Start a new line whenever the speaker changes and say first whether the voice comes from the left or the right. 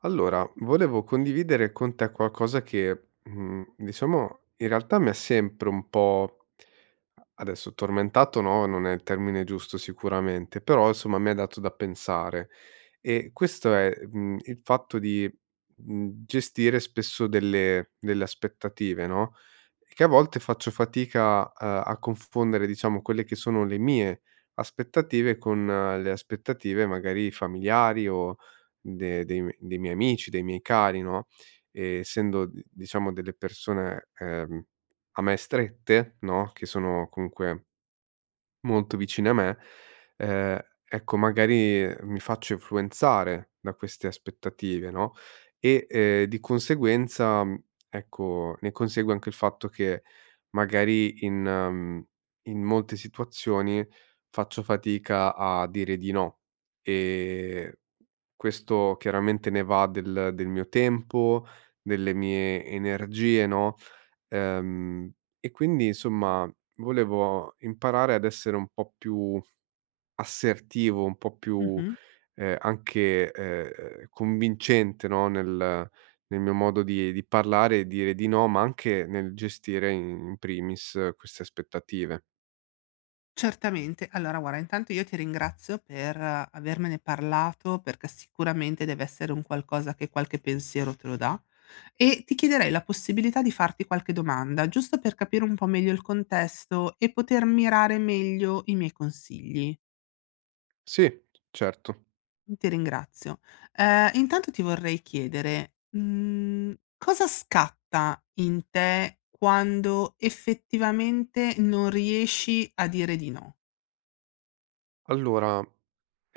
right: Allora, volevo condividere con te qualcosa che, diciamo, in realtà mi ha sempre un po' adesso tormentato, no, non è il termine giusto sicuramente, però insomma mi ha dato da pensare. E questo è, il fatto di, gestire spesso delle aspettative, no, che a volte faccio fatica a confondere, diciamo, quelle che sono le mie aspettative con le aspettative magari familiari o de dei m dei miei amici, dei miei cari, no, essendo d diciamo delle persone, a me strette, no, che sono comunque molto vicine a me, ehm, ecco magari mi faccio influenzare da queste aspettative, no, e, di conseguenza, ecco, ne consegue anche il fatto che magari in in molte situazioni faccio fatica a dire di no. ehm Questo chiaramente ne va del mio tempo, delle mie energie, no, ehm, e quindi insomma volevo imparare ad essere un po' più assertivo, un po' più,
left: Mh-mh.
right: anche, convincente, no, nel nel mio modo di parlare e dire di no, ma anche nel gestire in primis, queste aspettative.
left: Certamente. Allora guarda, intanto io ti ringrazio per avermene parlato, perché sicuramente deve essere un qualcosa che qualche pensiero te lo dà, e ti chiederei la possibilità di farti qualche domanda, giusto per capire un po' meglio il contesto e poter mirare meglio i miei consigli.
right: Sì, certo.
left: Ti ringrazio. Intanto ti vorrei chiedere, cosa scatta in te quando effettivamente non riesci a dire di no?
right: Allora,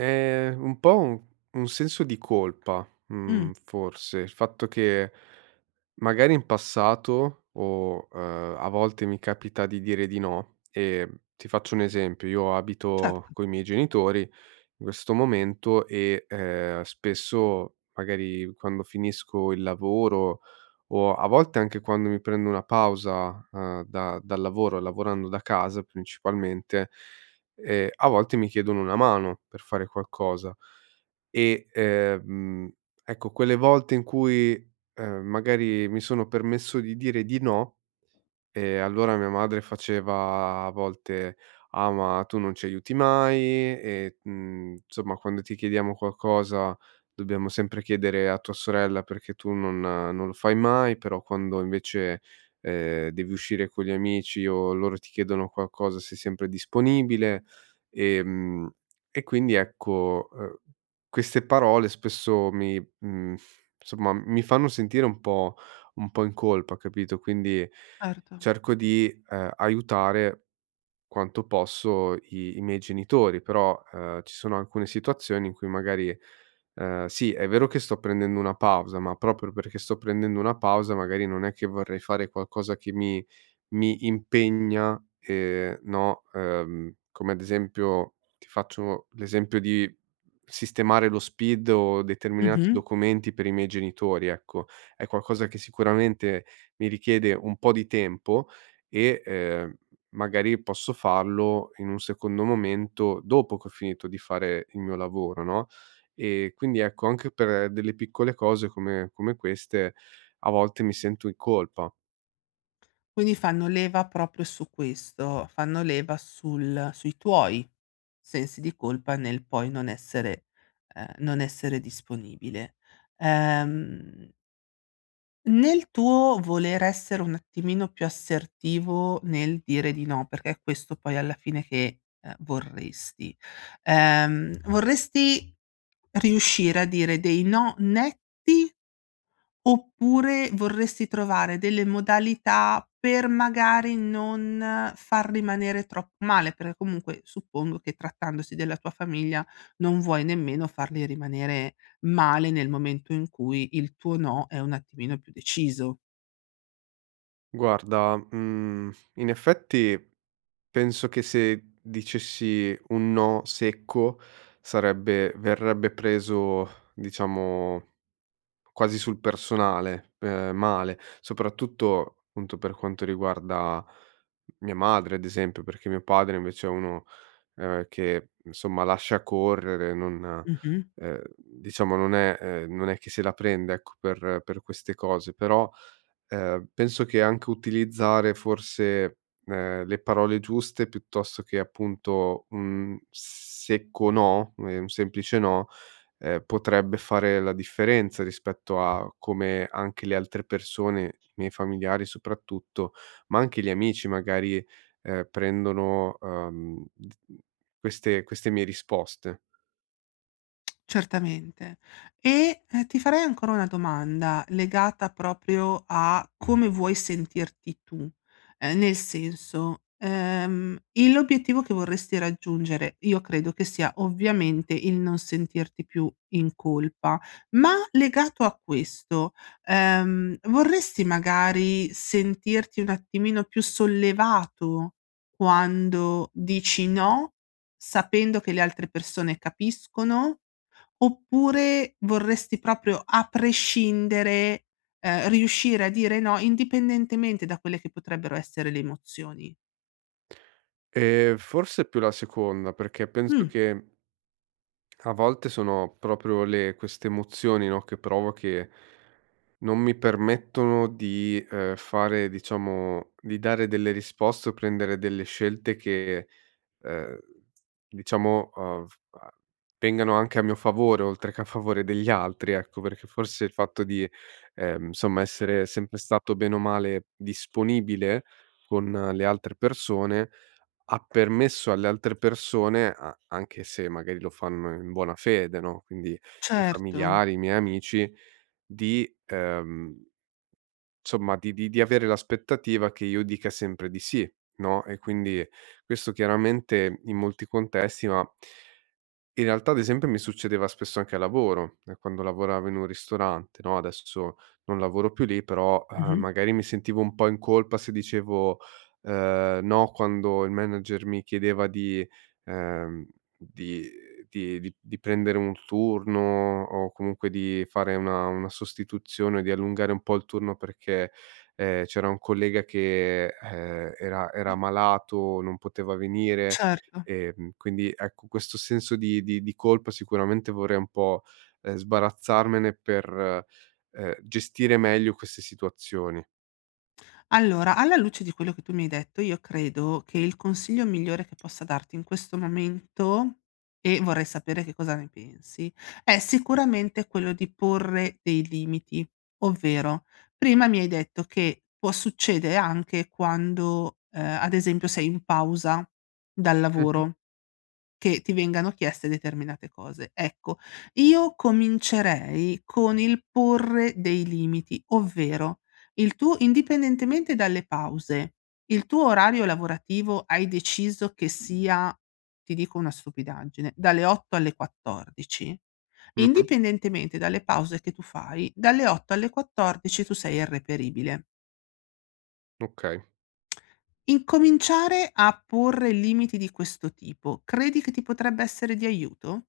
right: Un po' un senso di colpa,
left: Mh,
right: forse. Il fatto che magari in passato o, a volte mi capita di dire di no. Ti faccio un esempio: io abito
left: certo.
right: coi miei genitori in questo momento e, spesso magari quando finisco il lavoro o a volte anche quando mi prendo una pausa, da dal lavoro, lavorando da casa principalmente, a volte mi chiedono una mano per fare qualcosa e, ecco quelle volte in cui, magari mi sono permesso di dire di no e allora mia madre faceva a volte: "Ah, ma tu non ci aiuti mai e, insomma quando ti chiediamo qualcosa dobbiamo sempre chiedere a tua sorella perché tu non lo fai mai, però quando invece, devi uscire con gli amici o loro ti chiedono qualcosa sei sempre disponibile". Ehm, e quindi ecco, queste parole spesso mi insomma mi fanno sentire un po' in colpa, capito? Quindi
left: Certo.
right: cerco di, aiutare quanto posso i miei genitori, però, ci sono alcune situazioni in cui magari, sì, è vero che sto prendendo una pausa, ma proprio perché sto prendendo una pausa magari non è che vorrei fare qualcosa che mi impegna, no, come ad esempio ti faccio l'esempio di sistemare lo SPID o determinati
left: Mh-mh.
right: documenti per i miei genitori, ecco. È qualcosa che sicuramente mi richiede un po' di tempo e, magari posso farlo in un secondo momento dopo che ho finito di fare il mio lavoro, no, e quindi ecco, anche per delle piccole cose come queste a volte mi sento in colpa.
left: Quindi fanno leva proprio su questo, fanno leva sul sui tuoi sensi di colpa nel poi non essere non essere disponibile. Ehm, nel tuo voler essere un attimino più assertivo nel dire di no, perché è questo poi alla fine che, vorresti riuscire a dire dei no netti. Oppure vorresti trovare delle modalità per magari non far rimanere troppo male, perché comunque suppongo che trattandosi della tua famiglia non vuoi nemmeno farli rimanere male nel momento in cui il tuo no è un attimino più deciso.
right: Guarda, in effetti penso che se dicessi un no secco sarebbe verrebbe preso, diciamo, quasi sul personale, male, soprattutto appunto per quanto riguarda mia madre, ad esempio, perché mio padre invece è uno, che insomma lascia correre, non
left: Mh-mh.
right: diciamo non è non è che se la prende ecco per queste cose. Però, penso che anche utilizzare forse, le parole giuste piuttosto che appunto un secco no, un semplice no, potrebbe fare la differenza rispetto a come anche le altre persone, i miei familiari soprattutto, ma anche gli amici magari, prendono, d queste mie risposte.
left: Certamente. E, ti farei ancora una domanda legata proprio a come vuoi sentirti tu, nel senso, il l'obiettivo che vorresti raggiungere io credo che sia ovviamente il non sentirti più in colpa, ma legato a questo, vorresti magari sentirti un attimino più sollevato quando dici no, sapendo che le altre persone capiscono? Oppure vorresti proprio a prescindere, riuscire a dire no, indipendentemente da quelle che potrebbero essere le emozioni?
right: Forse più la seconda, perché penso
left: Mh,
right: che a volte sono proprio le queste emozioni, no, che provo, che non mi permettono di, fare, diciamo, di dare delle risposte o prendere delle scelte che ehm, diciamo, f a vengano anche a mio favore, oltre che a favore degli altri, ecco, perché forse il fatto di, insomma, essere sempre stato bene o male disponibile con le altre persone, ha permesso alle altre persone, a anche se magari lo fanno in buona fede, no, quindi i miei
left: certo.
right: familiari, i miei amici, di, insomma, di di avere l'aspettativa che io dica sempre di sì, no, e quindi questo chiaramente in molti contesti, ma in realtà, ad esempio, mi succedeva spesso anche a lavoro, quando lavoravo in un ristorante, no, adesso non lavoro più lì, però,
left: Mh-mh.
right: magari mi sentivo un po' in colpa se dicevo, no, quando il manager mi chiedeva di ehm, di di prendere un turno o comunque di fare una sostituzione, di allungare un po' il turno perché, c'era un collega che, era malato, non poteva venire.
left: Certo.
right: Quindi ecco, questo senso di di colpa sicuramente vorrei un po', sbarazzarmene per, gestire meglio queste situazioni.
left: Allora, alla luce di quello che tu mi hai detto, io credo che il consiglio migliore che possa darti in questo momento, e vorrei sapere che cosa ne pensi, è sicuramente quello di porre dei limiti, ovvero prima mi hai detto che può succedere anche quando, ad esempio, sei in pausa dal
right: Mh-mh.
left: lavoro che ti vengano chieste determinate cose. Ecco, io comincerei con il porre dei limiti, ovvero il tuo indipendentemente dalle pause, il tuo orario lavorativo hai deciso che sia, ti dico una stupidaggine, dalle 8 alle 14?
right: Mh-mh,
left: Indipendentemente dalle pause che tu fai, dalle 8 alle 14 tu sei irreperibile.
right: okay.
left: Incominciare a porre limiti di questo tipo, credi che ti potrebbe essere di aiuto?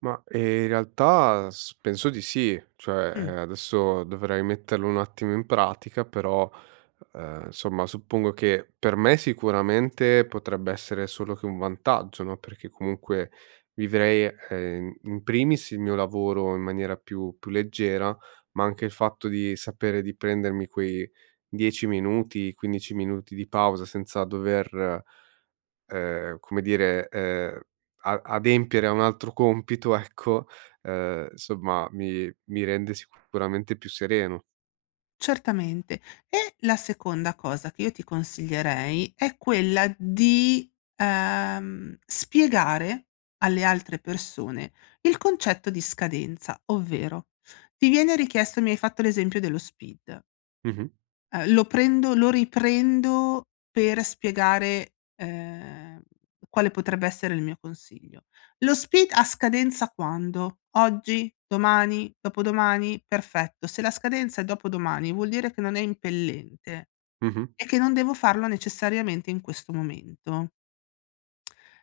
right: Ma, in realtà s penso di sì, cioè,
left: Mh.
right: adesso dovrei metterlo un attimo in pratica, però, insomma suppongo che per me sicuramente potrebbe essere solo che un vantaggio, no, perché comunque vivrei, in in primis il mio lavoro in maniera più leggera, ma anche il fatto di sapere di prendermi quei 10 minuti, 15 minuti di pausa senza dover come dire, a adempiere a un altro compito, ecco, insomma mi rende sicuramente più sereno.
left: Certamente. E la seconda cosa che io ti consiglierei è quella di, spiegare alle altre persone il concetto di scadenza, ovvero: ti viene richiesto mi hai fatto l'esempio dello SPID.
right: Mh-mh,
left: Lo prendo lo riprendo per spiegare, quale potrebbe essere il mio consiglio. Lo SPID ha scadenza quando? Oggi? Domani? Dopodomani? Perfetto. Se la scadenza è dopodomani vuol dire che non è impellente
right: mh-mh,
left: e che non devo farlo necessariamente in questo momento.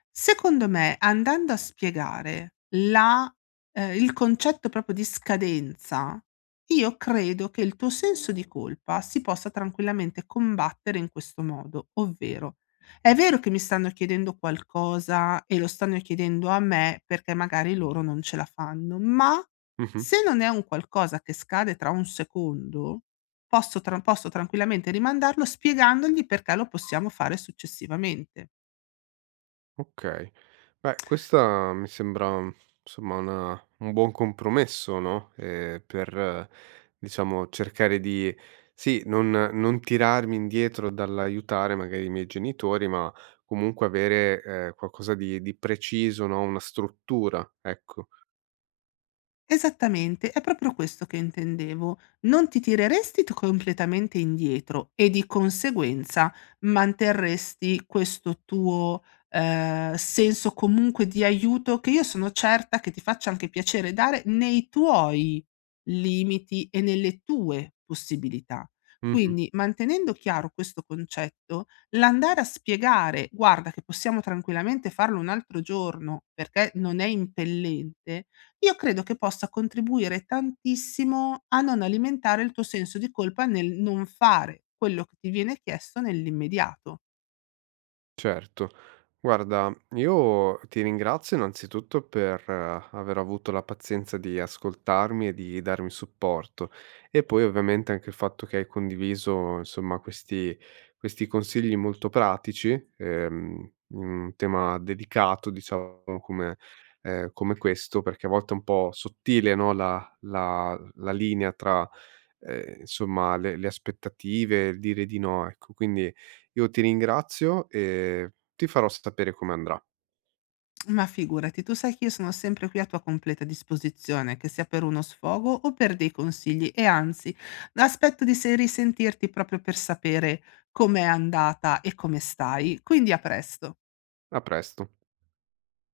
left: Secondo me, andando a spiegare la il concetto proprio di scadenza, io credo che il tuo senso di colpa si possa tranquillamente combattere in questo modo, ovvero: è vero che mi stanno chiedendo qualcosa e lo stanno chiedendo a me perché magari loro non ce la fanno, ma
right: mh-mh.
left: se non è un qualcosa che scade tra un secondo, posso tranquillamente rimandarlo spiegandogli perché lo possiamo fare successivamente.
right: Okay. Beh, questa mi sembra, insomma, una un buon compromesso, no, per, diciamo, cercare di sì, non tirarmi indietro dall'aiutare magari i miei genitori, ma comunque avere, qualcosa di preciso, no, una struttura, ecco.
left: Esattamente, è proprio questo che intendevo. Non ti tireresti t completamente indietro e di conseguenza manterresti questo tuo, senso comunque di aiuto che io sono certa che ti faccia anche piacere dare nei tuoi limiti e nelle tue possibilità.
right: Mh-mh.
left: Quindi, mantenendo chiaro questo concetto, l'andare a spiegare: "Guarda che possiamo tranquillamente farlo un altro giorno perché non è impellente". Io credo che possa contribuire tantissimo a non alimentare il tuo senso di colpa nel non fare quello che ti viene chiesto nell'immediato.
right: Certo. Guarda, io ti ringrazio innanzitutto per aver avuto la pazienza di ascoltarmi e di darmi supporto e poi ovviamente anche il fatto che hai condiviso, insomma, questi, questi consigli molto pratici, in un tema delicato, diciamo, come, come questo, perché a volte è un po' sottile, no, la la linea tra insomma le aspettative, il dire di no, ecco. Quindi io ti ringrazio e ti farò sapere come andrà.
left: Ma figurati, tu sai che io sono sempre qui a tua completa disposizione, che sia per uno sfogo o per dei consigli e anzi, aspetto di se risentirti proprio per sapere com'è andata e come stai. Quindi a presto.
right: A presto.